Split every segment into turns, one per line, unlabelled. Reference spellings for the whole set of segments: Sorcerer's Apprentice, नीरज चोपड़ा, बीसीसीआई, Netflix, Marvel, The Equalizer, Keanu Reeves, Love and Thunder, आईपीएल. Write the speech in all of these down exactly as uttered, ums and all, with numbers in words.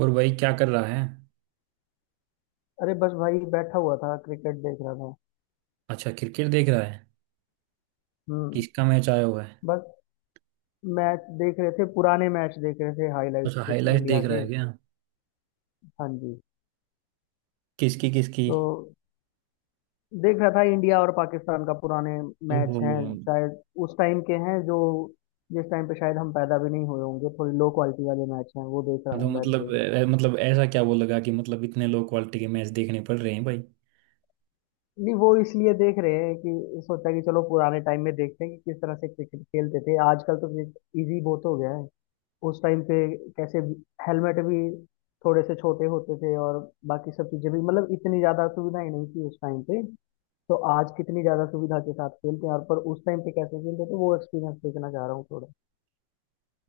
और भाई क्या कर रहा है।
अरे बस भाई बैठा हुआ था, क्रिकेट देख रहा था।
अच्छा, क्रिकेट देख रहा है।
हम्म।
किसका मैच आया हुआ है।
बस। मैच देख रहे थे, पुराने मैच देख रहे थे, हाइलाइट्स
अच्छा,
कुछ
हाईलाइट
इंडिया
देख रहा
के।
है क्या।
हाँ जी।
किसकी किसकी।
तो देख रहा था इंडिया और पाकिस्तान का, पुराने मैच
ओहो।
हैं शायद उस टाइम के हैं जो जिस टाइम पे शायद हम पैदा भी नहीं हुए होंगे, थोड़ी लो क्वालिटी वाले मैच हैं, वो देख रहा
तो
हूँ बैठ
मतलब
के।
अ, मतलब ऐसा क्या वो लगा कि मतलब इतने लो क्वालिटी के मैच देखने पड़ रहे हैं भाई।
नहीं, वो इसलिए देख रहे हैं कि सोचा कि चलो पुराने टाइम में देखते हैं कि किस तरह से क्रिकेट खेलते थे। आजकल तो क्रिकेट इजी बहुत हो गया है। उस टाइम पे कैसे हेलमेट भी थोड़े से छोटे होते थे, और बाकी सब चीजें भी मतलब इतनी ज्यादा सुविधा ही नहीं थी उस टाइम पे। तो आज कितनी ज्यादा सुविधा के साथ खेलते हैं, और पर उस टाइम पे कैसे खेलते थे वो एक्सपीरियंस देखना चाह रहा हूँ थोड़ा।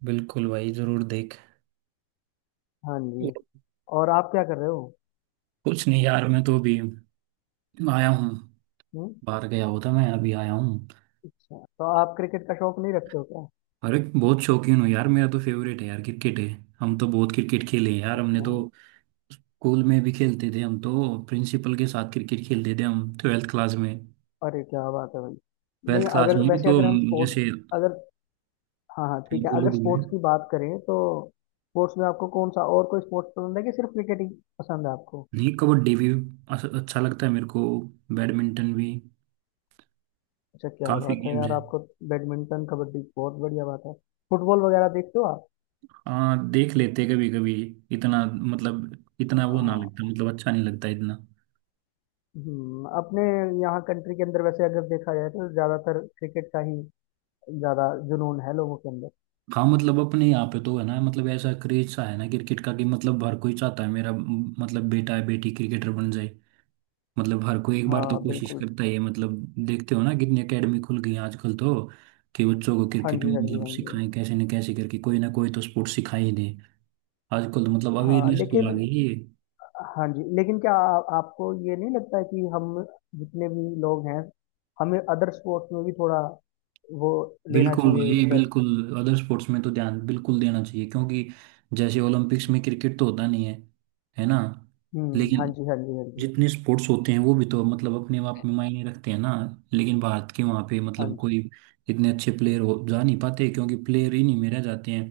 बिल्कुल भाई, जरूर देख।
हाँ जी। और आप क्या कर रहे हो?
कुछ नहीं यार, मैं तो अभी आया हूँ।
हम्म।
बाहर गया होता, मैं अभी आया हूँ।
अच्छा, तो आप क्रिकेट का शौक नहीं रखते हो क्या?
अरे बहुत शौकीन हूँ यार, मेरा तो फेवरेट है यार, क्रिकेट है। हम तो बहुत क्रिकेट खेले हैं यार, हमने
अच्छा।
तो स्कूल में भी खेलते थे हम तो। प्रिंसिपल के साथ क्रिकेट खेलते थे हम ट्वेल्थ क्लास में।
अरे क्या बात है भाई। नहीं,
ट्वेल्थ क्लास
अगर
में भी
वैसे
तो
अगर हम स्पोर्ट्स।
जैसे
अगर। हाँ हाँ ठीक है,
वो
अगर
लोग भी हैं।
स्पोर्ट्स की बात करें तो। स्पोर्ट्स में आपको कौन सा और कोई स्पोर्ट्स पसंद है, कि सिर्फ क्रिकेट ही पसंद है आपको?
नहीं, कबड्डी भी अस- अच्छा लगता है मेरे को। बैडमिंटन भी।
अच्छा क्या
काफी
बात है
गेम्स
यार
है।
आपको। बैडमिंटन कबड्डी बहुत बढ़िया बात है। फुटबॉल वगैरह देखते हो आप?
हाँ, देख लेते कभी कभी। इतना मतलब इतना वो ना लगता,
हाँ।
मतलब अच्छा नहीं लगता इतना।
हम्म, अपने यहाँ कंट्री के अंदर वैसे अगर देखा जाए तो ज़्यादातर क्रिकेट का ही ज़्यादा जुनून है लोगों के अंदर।
हाँ मतलब अपने यहाँ पे तो है ना, मतलब ऐसा क्रेज सा है ना क्रिकेट का कि मतलब हर कोई चाहता है मेरा मतलब बेटा है बेटी क्रिकेटर बन जाए। मतलब हर कोई एक बार तो
हाँ
कोशिश
बिल्कुल।
करता ही है मतलब। देखते हो ना कितनी एकेडमी खुल गई हैं आजकल तो। कि बच्चों को
हाँ
क्रिकेट
जी
में
हाँ जी
मतलब
हाँ जी हाँ
सिखाएं,
जी।
कैसे न कैसे करके कोई ना कोई तो स्पोर्ट्स सिखा ही दें। आजकल तो मतलब
हाँ
अवेयरनेस तो आ
लेकिन।
गई है।
हाँ जी लेकिन क्या आ, आपको ये नहीं लगता है कि हम जितने भी लोग हैं, हमें अदर स्पोर्ट्स में भी थोड़ा वो लेना
बिल्कुल
चाहिए
भाई
इंटरेस्ट।
बिल्कुल। अदर स्पोर्ट्स में तो ध्यान बिल्कुल देना चाहिए क्योंकि जैसे ओलंपिक्स में क्रिकेट तो होता नहीं है, है ना।
हम्म। हाँ
लेकिन
जी हाँ जी हाँ जी
जितने स्पोर्ट्स होते हैं वो भी तो मतलब अपने आप में मायने रखते हैं ना। लेकिन भारत के वहाँ पे
हाँ
मतलब
जी
कोई इतने अच्छे प्लेयर हो जा नहीं पाते क्योंकि प्लेयर ही नहीं में रह जाते हैं।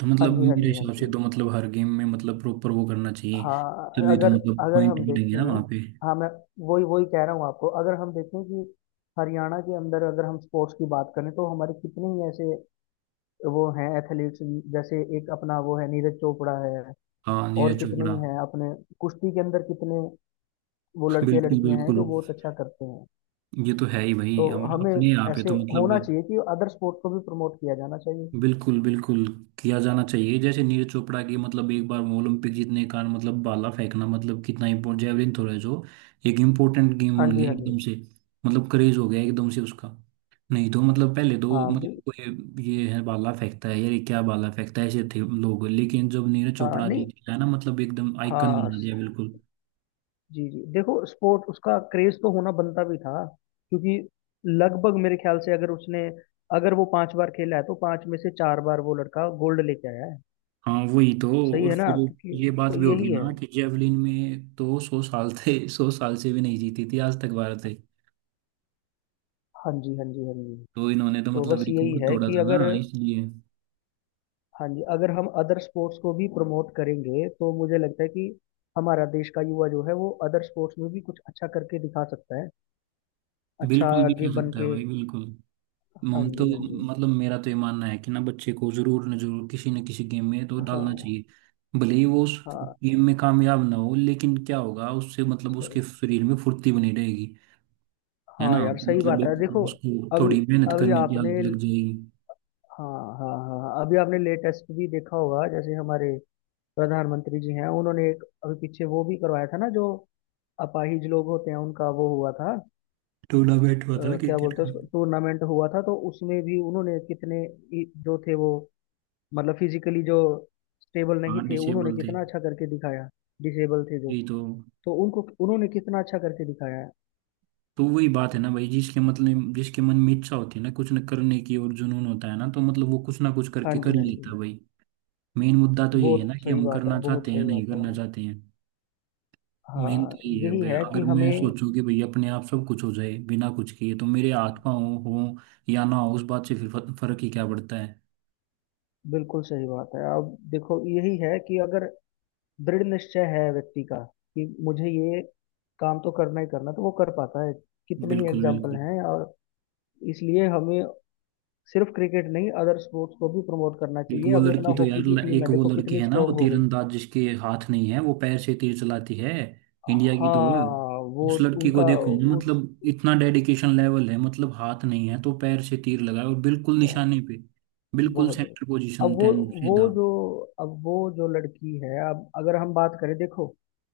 तो
हाँ
मतलब
जी हाँ
मेरे
जी हाँ
हिसाब से
जी।
तो मतलब हर गेम में मतलब प्रॉपर वो करना चाहिए।
हाँ
तभी तो
अगर।
मतलब
अगर
पॉइंट
हम
मिलेंगे ना वहाँ
देखें।
पे।
हाँ मैं। वही वही कह रहा हूँ आपको। अगर हम देखें कि हरियाणा के अंदर अगर हम स्पोर्ट्स की बात करें तो हमारे कितने ही ऐसे वो हैं एथलीट्स, जैसे एक अपना वो है नीरज चोपड़ा है,
हाँ,
और
नीरज
कितने
चोपड़ा।
ही हैं अपने कुश्ती के अंदर कितने वो लड़के
बिल्कुल
लड़कियां हैं
बिल्कुल।
जो बहुत अच्छा करते हैं।
ये तो है ही भाई,
तो
हम
हमें
अपने यहाँ पे
ऐसे
तो मतलब
होना चाहिए कि अदर स्पोर्ट को भी प्रमोट किया जाना चाहिए।
बिल्कुल बिल्कुल किया जाना चाहिए। जैसे नीरज चोपड़ा की मतलब एक बार वो ओलंपिक जीतने का, मतलब भाला फेंकना मतलब कितना इम्पोर्टेंट जेवलिन थ्रो है जो एक इम्पोर्टेंट गेम
हाँ
बन
जी
गया
हाँ जी।
एकदम से। मतलब क्रेज हो गया एकदम से उसका। नहीं तो मतलब पहले तो
हाँ बिल
मतलब कोई ये है भाला फेंकता है यार, ये क्या भाला फेंकता है, ऐसे थे लोग, लेकिन जब नीरज
हाँ
चोपड़ा
नहीं,
जी, है ना, मतलब एकदम आइकन
हाँ
बना दिया बिल्कुल।
जी जी, देखो स्पोर्ट उसका क्रेज तो होना बनता भी था। क्योंकि लगभग मेरे ख्याल से, अगर उसने अगर वो पांच बार खेला है तो पांच में से चार बार वो लड़का गोल्ड लेके आया है।
हाँ वही तो।
सही
और
है ना
फिर
क्योंकि।
ये बात
तो
भी होगी
यही है।
ना कि जेवलिन में तो सौ साल थे, सौ साल से भी नहीं जीती थी आज तक भारत।
हाँ जी हाँ जी हाँ जी।
तो इन्होंने तो
तो
मतलब
बस यही
रिकॉर्ड
है
तोड़ा
कि
था ना
अगर।
इसलिए।
हाँ जी, अगर हम अदर स्पोर्ट्स को भी प्रमोट करेंगे तो मुझे लगता है कि हमारा देश का युवा जो है वो अदर स्पोर्ट्स में भी कुछ अच्छा करके दिखा सकता है। अच्छा
बिल्कुल भी
आगे
कह
बन
सकता है
के।
भाई बिल्कुल।
हाँ
मम तो
जी हाँ जी
मतलब मेरा तो ये मानना है कि ना बच्चे को जरूर न जरूर किसी न किसी गेम में तो डालना
हाँ।
चाहिए। भले ही वो उस
हाँ
गेम में कामयाब ना हो, लेकिन क्या होगा उससे, मतलब उसके
सही।
शरीर में फुर्ती बनी रहेगी, है ना।
हाँ यार
तो
सही
मतलब
बात है
एक
देखो।
उसको
अभी
थोड़ी मेहनत
अभी
करने की
आपने।
आदत लग जाएगी।
हाँ हाँ हाँ हाँ, अभी आपने लेटेस्ट भी देखा होगा, जैसे हमारे प्रधानमंत्री जी हैं, उन्होंने एक अभी पीछे वो भी करवाया था ना जो अपाहिज लोग होते हैं उनका वो हुआ था।
टूर्नामेंट हुआ था ना
अ, क्या
क्रिकेट
बोलते हैं
का।
उसको, टूर्नामेंट हुआ था, तो उसमें भी उन्होंने कितने ही- जो थे वो मतलब फिजिकली जो स्टेबल नहीं
हाँ,
थे उन्होंने
डिसेबल थे।
कितना अच्छा करके दिखाया। डिसेबल थे जो।
यही तो।
तो उनको उन्होंने कितना अच्छा करके दिखाया है।
तो वही बात है ना भाई, जिसके मतलब जिसके मन में इच्छा होती है ना कुछ न करने की और जुनून होता है ना, तो मतलब वो कुछ ना कुछ
हाँ
करके
जी
कर ही
हाँ
लेता
जी,
है भाई। मेन मुद्दा तो यही है
बहुत
ना कि
सही
हम
बात है
करना
बहुत
चाहते हैं या
सही बात
नहीं
है।
करना चाहते हैं। मेन
हाँ।
तो यही है
यही
भाई,
है कि
अगर मैं
हमें।
सोचूं कि भाई अपने आप सब कुछ हो जाए बिना कुछ किए तो मेरे हाथ पाँव हो या ना हो उस बात से फिर फ- फर्क ही क्या पड़ता है।
बिल्कुल सही बात है, अब देखो यही है कि अगर दृढ़ निश्चय है व्यक्ति का कि मुझे ये काम तो करना ही करना, तो वो कर पाता है। कितने ही
बिल्कुल
एग्जाम्पल
बिल्कुल।
हैं और। इसलिए हमें सिर्फ क्रिकेट नहीं अदर स्पोर्ट्स को भी प्रमोट करना
एक
चाहिए।
वो
अभी अपना
लड़की तो यार,
हॉकी की
ल-
टीम
एक
है,
वो
देखो
लड़की
कितनी
है ना वो
स्ट्रांग हो गई।
तीरंदाज जिसके हाथ नहीं है, वो पैर से तीर चलाती है। इंडिया की तो
हाँ
वो।
वो
उस लड़की को
उनका
देखो ना,
उस
मतलब इतना डेडिकेशन लेवल है, मतलब हाथ नहीं है तो पैर से तीर लगाए और बिल्कुल निशाने पे। बिल्कुल
बहुत जरूरत।
सेंटर
अब
पोजीशन
वो
टेन
वो
सीधा।
जो अब वो जो लड़की है, अब अगर हम बात करें देखो,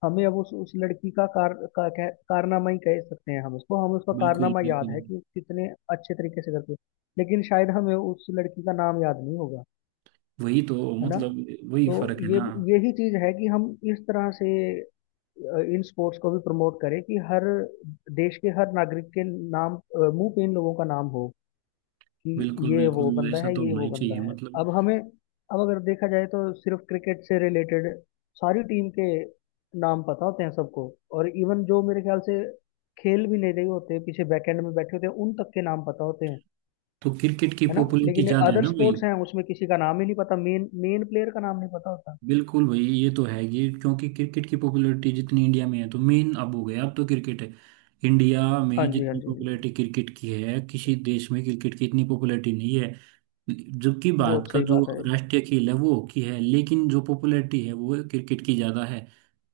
हमें अब उस उस लड़की का कार का कह, कारनामा ही कह सकते हैं हम उसको, हमें उसका
बिल्कुल
कारनामा याद
बिल्कुल।
है कि वो कितने अच्छे तरीके से करती है। लेकिन शायद हमें उस लड़की का नाम याद नहीं होगा।
वही तो
है ना।
मतलब वही
तो
फर्क है
ये
ना।
यही चीज है कि हम इस तरह से, अ, इन स्पोर्ट्स को भी प्रमोट करें कि हर देश के हर नागरिक के नाम अ, मुंह पे इन लोगों का नाम हो, कि
बिल्कुल
ये वो
बिल्कुल,
बंदा
ऐसा
है
तो
ये
होना
वो
ही चाहिए
बंदा है।
मतलब।
अब हमें, अब अगर देखा जाए तो सिर्फ क्रिकेट से रिलेटेड सारी टीम के नाम पता होते हैं सबको। और इवन जो मेरे ख्याल से खेल भी नहीं रहे होते, पीछे बैकएंड में बैठे होते हैं, उन तक के नाम पता होते हैं।
तो क्रिकेट की
है ना।
पॉपुलैरिटी
लेकिन
ज्यादा है
अदर
ना भाई।
स्पोर्ट्स हैं, उसमें किसी का नाम ही नहीं पता, मेन मेन प्लेयर का नाम नहीं पता होता।
बिल्कुल भाई ये तो है ये, क्योंकि क्रिकेट की पॉपुलैरिटी जितनी इंडिया में है तो मेन अब हो गया, अब तो क्रिकेट है। इंडिया
हाँ
में
जी हाँ
जितनी
जी हाँ जी,
पॉपुलैरिटी क्रिकेट की है, किसी देश में क्रिकेट की इतनी पॉपुलैरिटी नहीं है। जबकि भारत
बहुत
का
सही
जो
बात है।
राष्ट्रीय खेल है वो हॉकी है, लेकिन जो पॉपुलैरिटी है वो क्रिकेट की ज़्यादा है।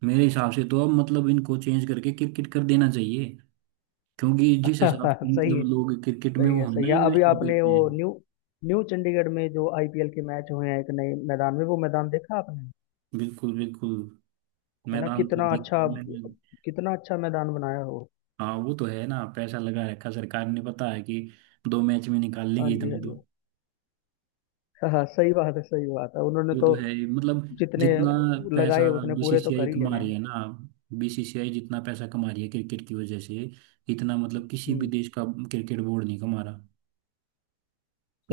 मेरे हिसाब से तो अब मतलब इनको चेंज करके क्रिकेट कर देना चाहिए। क्योंकि जिस हिसाब से
सही है
मतलब लोग क्रिकेट में
सही
वो
है
है
सही
ना
है।
इन्वेस्ट
अभी आपने
करते
वो
हैं।
न्यू न्यू चंडीगढ़ में जो आई पी एल के मैच हुए हैं एक नए मैदान में, वो मैदान देखा आपने?
बिल्कुल बिल्कुल।
है ना,
मैदान तो
कितना
देखिए
अच्छा।
मैंने।
कितना अच्छा मैदान बनाया हो।
हाँ वो तो है ना, पैसा लगा रखा सरकार ने, पता है कि दो मैच में निकाल
हाँ
लेंगे
जी हाँ
इतना
जी,
तो।
हाँ हाँ, सही बात है सही बात है, उन्होंने
वो
तो
तो है ही। मतलब
जितने
जितना
लगाए
पैसा
उतने पूरे तो
बीसीसीआई
कर ही ले
कमा
रहे
रही
हैं।
है ना। बीसीसीआई जितना पैसा कमा रही है क्रिकेट की वजह से, इतना मतलब किसी भी
हम्म।
देश का क्रिकेट बोर्ड नहीं कमा रहा।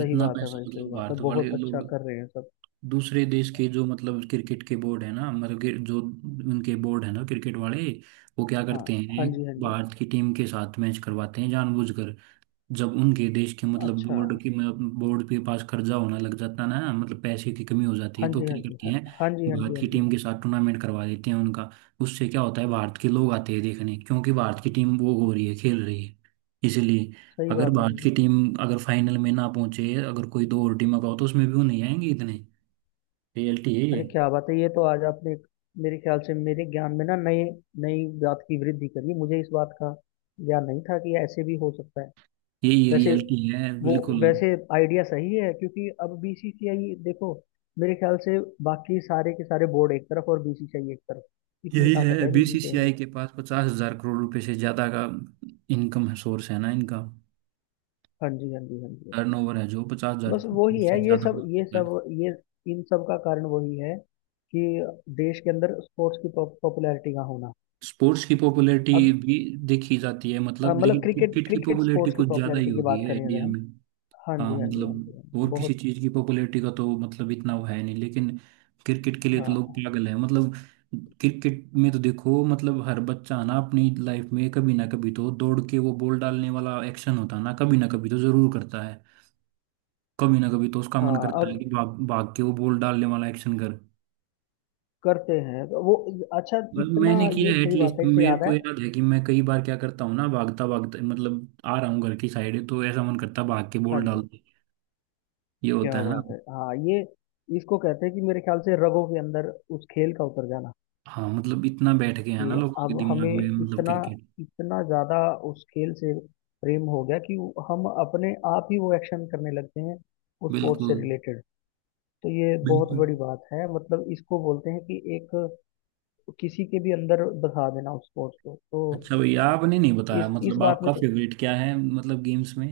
सही बात है
पैसा,
भाई, सही
मतलब
बात है,
भारत वाले
बहुत अच्छा
लोग
कर रहे हैं सब।
दूसरे देश के जो मतलब क्रिकेट के बोर्ड है ना, मतलब कि जो उनके बोर्ड है ना क्रिकेट वाले, वो क्या
हाँ,
करते
हाँ
हैं।
जी हाँ जी,
भारत की टीम के साथ मैच करवाते हैं जानबूझकर। जब उनके देश के मतलब
अच्छा,
बोर्ड की बोर्ड के पास कर्जा होना लग जाता है ना, मतलब पैसे की कमी हो जाती
हाँ
है, तो
जी हाँ
क्या
जी
करती
हाँ,
हैं
हाँ जी हाँ जी
भारत
हाँ
की
जी,
टीम के साथ टूर्नामेंट करवा देते हैं उनका। उससे क्या होता है, भारत के लोग आते हैं देखने क्योंकि भारत की टीम वो हो रही है, खेल रही है इसलिए।
सही
अगर
बात है
भारत
जी।
की टीम अगर फाइनल में ना पहुंचे, अगर कोई दो और टीमों का हो तो उसमें भी वो नहीं आएंगे इतने। रियलिटी है।
अरे क्या बात है! ये तो आज आपने एक- मेरे ख्याल से मेरे ज्ञान में ना नई नई बात की वृद्धि करी, मुझे इस बात का ज्ञान नहीं था कि ऐसे भी हो सकता है।
ये यही
वैसे
रियलिटी है
वो
बिल्कुल।
वैसे आइडिया सही है, क्योंकि अब बी सी सी आई देखो, मेरे ख्याल से बाकी सारे के सारे बोर्ड एक तरफ और बी सी सी आई एक तरफ, इतनी
यही
ताकत
है,
है बी सी सी आई में।
बीसीसीआई के पास पचास हजार करोड़ रुपए से ज्यादा का इनकम सोर्स है ना इनका।
हाँ जी हाँ जी हाँ जी।
टर्नओवर है जो पचास हजार
बस वही है
से
ये
ज्यादा
सब
हो
ये
चुका है।
सब ये इन सब का कारण वही है, कि देश के अंदर स्पोर्ट्स की पॉपुलैरिटी का होना।
स्पोर्ट्स की पॉपुलैरिटी
अब
भी देखी जाती है
अ,
मतलब,
मतलब
लेकिन
क्रिकेट
क्रिकेट की
क्रिकेट
पॉपुलैरिटी
स्पोर्ट्स की
कुछ ज्यादा ही
पॉपुलैरिटी की
होगी
बात
है
करें अगर
इंडिया
हम।
में।
हाँ
हाँ
जी हाँ जी हाँ जी हाँ
मतलब
जी
और किसी
बहुत,
चीज की पॉपुलैरिटी का तो मतलब इतना वो है नहीं, लेकिन क्रिकेट के लिए तो लोग
हाँ
पागल है मतलब। क्रिकेट में तो देखो, मतलब हर बच्चा ना अपनी लाइफ में कभी ना कभी तो दौड़ के वो बॉल डालने वाला एक्शन होता है ना कभी ना कभी तो जरूर करता है। कभी ना कभी तो उसका मन
हाँ,
करता
अब
है कि भाग भाग के वो बॉल डालने वाला एक्शन कर।
करते हैं तो वो, अच्छा,
बस
इतना
मैंने किया
ये
है,
सही बात
एटलीस्ट
है, इससे
मेरे
याद
को
है।
याद है कि मैं कई बार क्या करता हूँ ना, भागता भागता मतलब आ रहा हूँ घर की साइड तो ऐसा मन करता है भाग के
हाँ
बॉल डाल
जी।
दे। ये
क्या
होता है ना।
बात है, हाँ ये इसको कहते हैं कि मेरे ख्याल से रगों के अंदर उस खेल का उतर जाना।
हाँ मतलब इतना बैठ गया है ना
कि
लोगों के
अब
दिमाग
हमें
में मतलब
इतना
क्रिकेट।
इतना ज्यादा उस खेल से प्रेम हो गया कि हम अपने आप ही वो एक्शन करने लगते हैं, उस स्पोर्ट्स से
बिल्कुल
रिलेटेड। तो ये बहुत
बिल्कुल।
बड़ी बात है, मतलब इसको बोलते हैं कि एक किसी के भी अंदर बसा देना उस स्पोर्ट्स को तो।
अच्छा भैया, आपने नहीं बताया
इस इस
मतलब
बात में
आपका
तो
फेवरेट क्या है मतलब गेम्स में।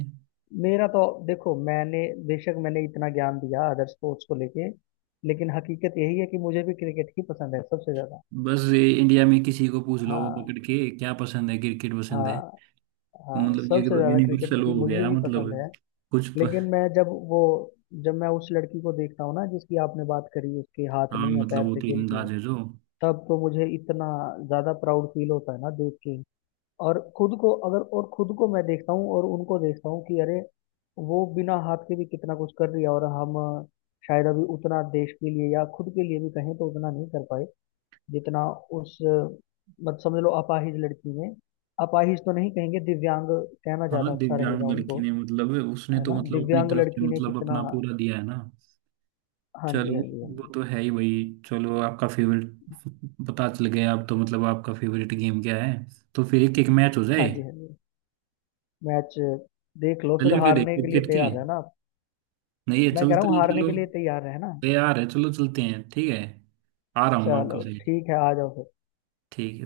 मेरा तो देखो, मैंने बेशक मैंने इतना ज्ञान दिया अदर स्पोर्ट्स को लेके, लेकिन हकीकत यही है कि मुझे भी क्रिकेट ही पसंद है सबसे ज्यादा।
बस ये इंडिया में किसी को पूछ लो
हाँ
पकड़ के क्या पसंद है, क्रिकेट पसंद है।
हाँ
तो
हाँ,
मतलब ये
सबसे
तो
ज्यादा क्रिकेट
यूनिवर्सल
ही
वो हो
मुझे
गया
भी पसंद है।
मतलब। कुछ
लेकिन
प...
मैं जब वो जब मैं उस लड़की को देखता हूँ ना जिसकी आपने बात करी, उसके हाथ
हाँ
नहीं है,
मतलब
पैर
वो
से खेलती
तीरंदाज
है।
है जो।
तब तो मुझे इतना ज्यादा प्राउड फील होता है ना देख के। और खुद को अगर और खुद को मैं देखता हूँ और उनको देखता हूँ कि अरे वो बिना हाथ के भी कितना कुछ कर रही है, और हम अ, शायद अभी उतना देश के लिए या खुद के लिए भी कहें तो उतना नहीं कर पाए जितना उस अ, मत समझ लो अपाहिज लड़की ने। अपाहिज तो नहीं कहेंगे, दिव्यांग कहना ज्यादा
हाँ
अच्छा रहेगा
दिव्यांग
उनको।
लड़की ने मतलब उसने
है
तो
ना,
मतलब अपनी
दिव्यांग
तरफ से
लड़की ने
मतलब
कितना।
अपना पूरा दिया है ना।
हाँ जी
चलो।
हाँ जी हाँ
वो
जी
तो है ही भाई। चलो आपका फेवरेट पता चल गया, अब तो मतलब आपका फेवरेट गेम क्या है। तो फिर एक एक मैच हो जाए।
हाँ जी हाँ जी। मैच देख लो, फिर
चले फिर एक
हारने के लिए
क्रिकेट के।
तैयार रहना आप।
नहीं है,
मैं कह रहा
चलते
हूँ
हैं
हारने
चलो।
के लिए तैयार रहना।
तैयार है, चलो चलते हैं, ठीक है। आ रहा हूँ मैं आपके
चलो
साथ।
ठीक है, आ जाओ फिर।
ठीक है।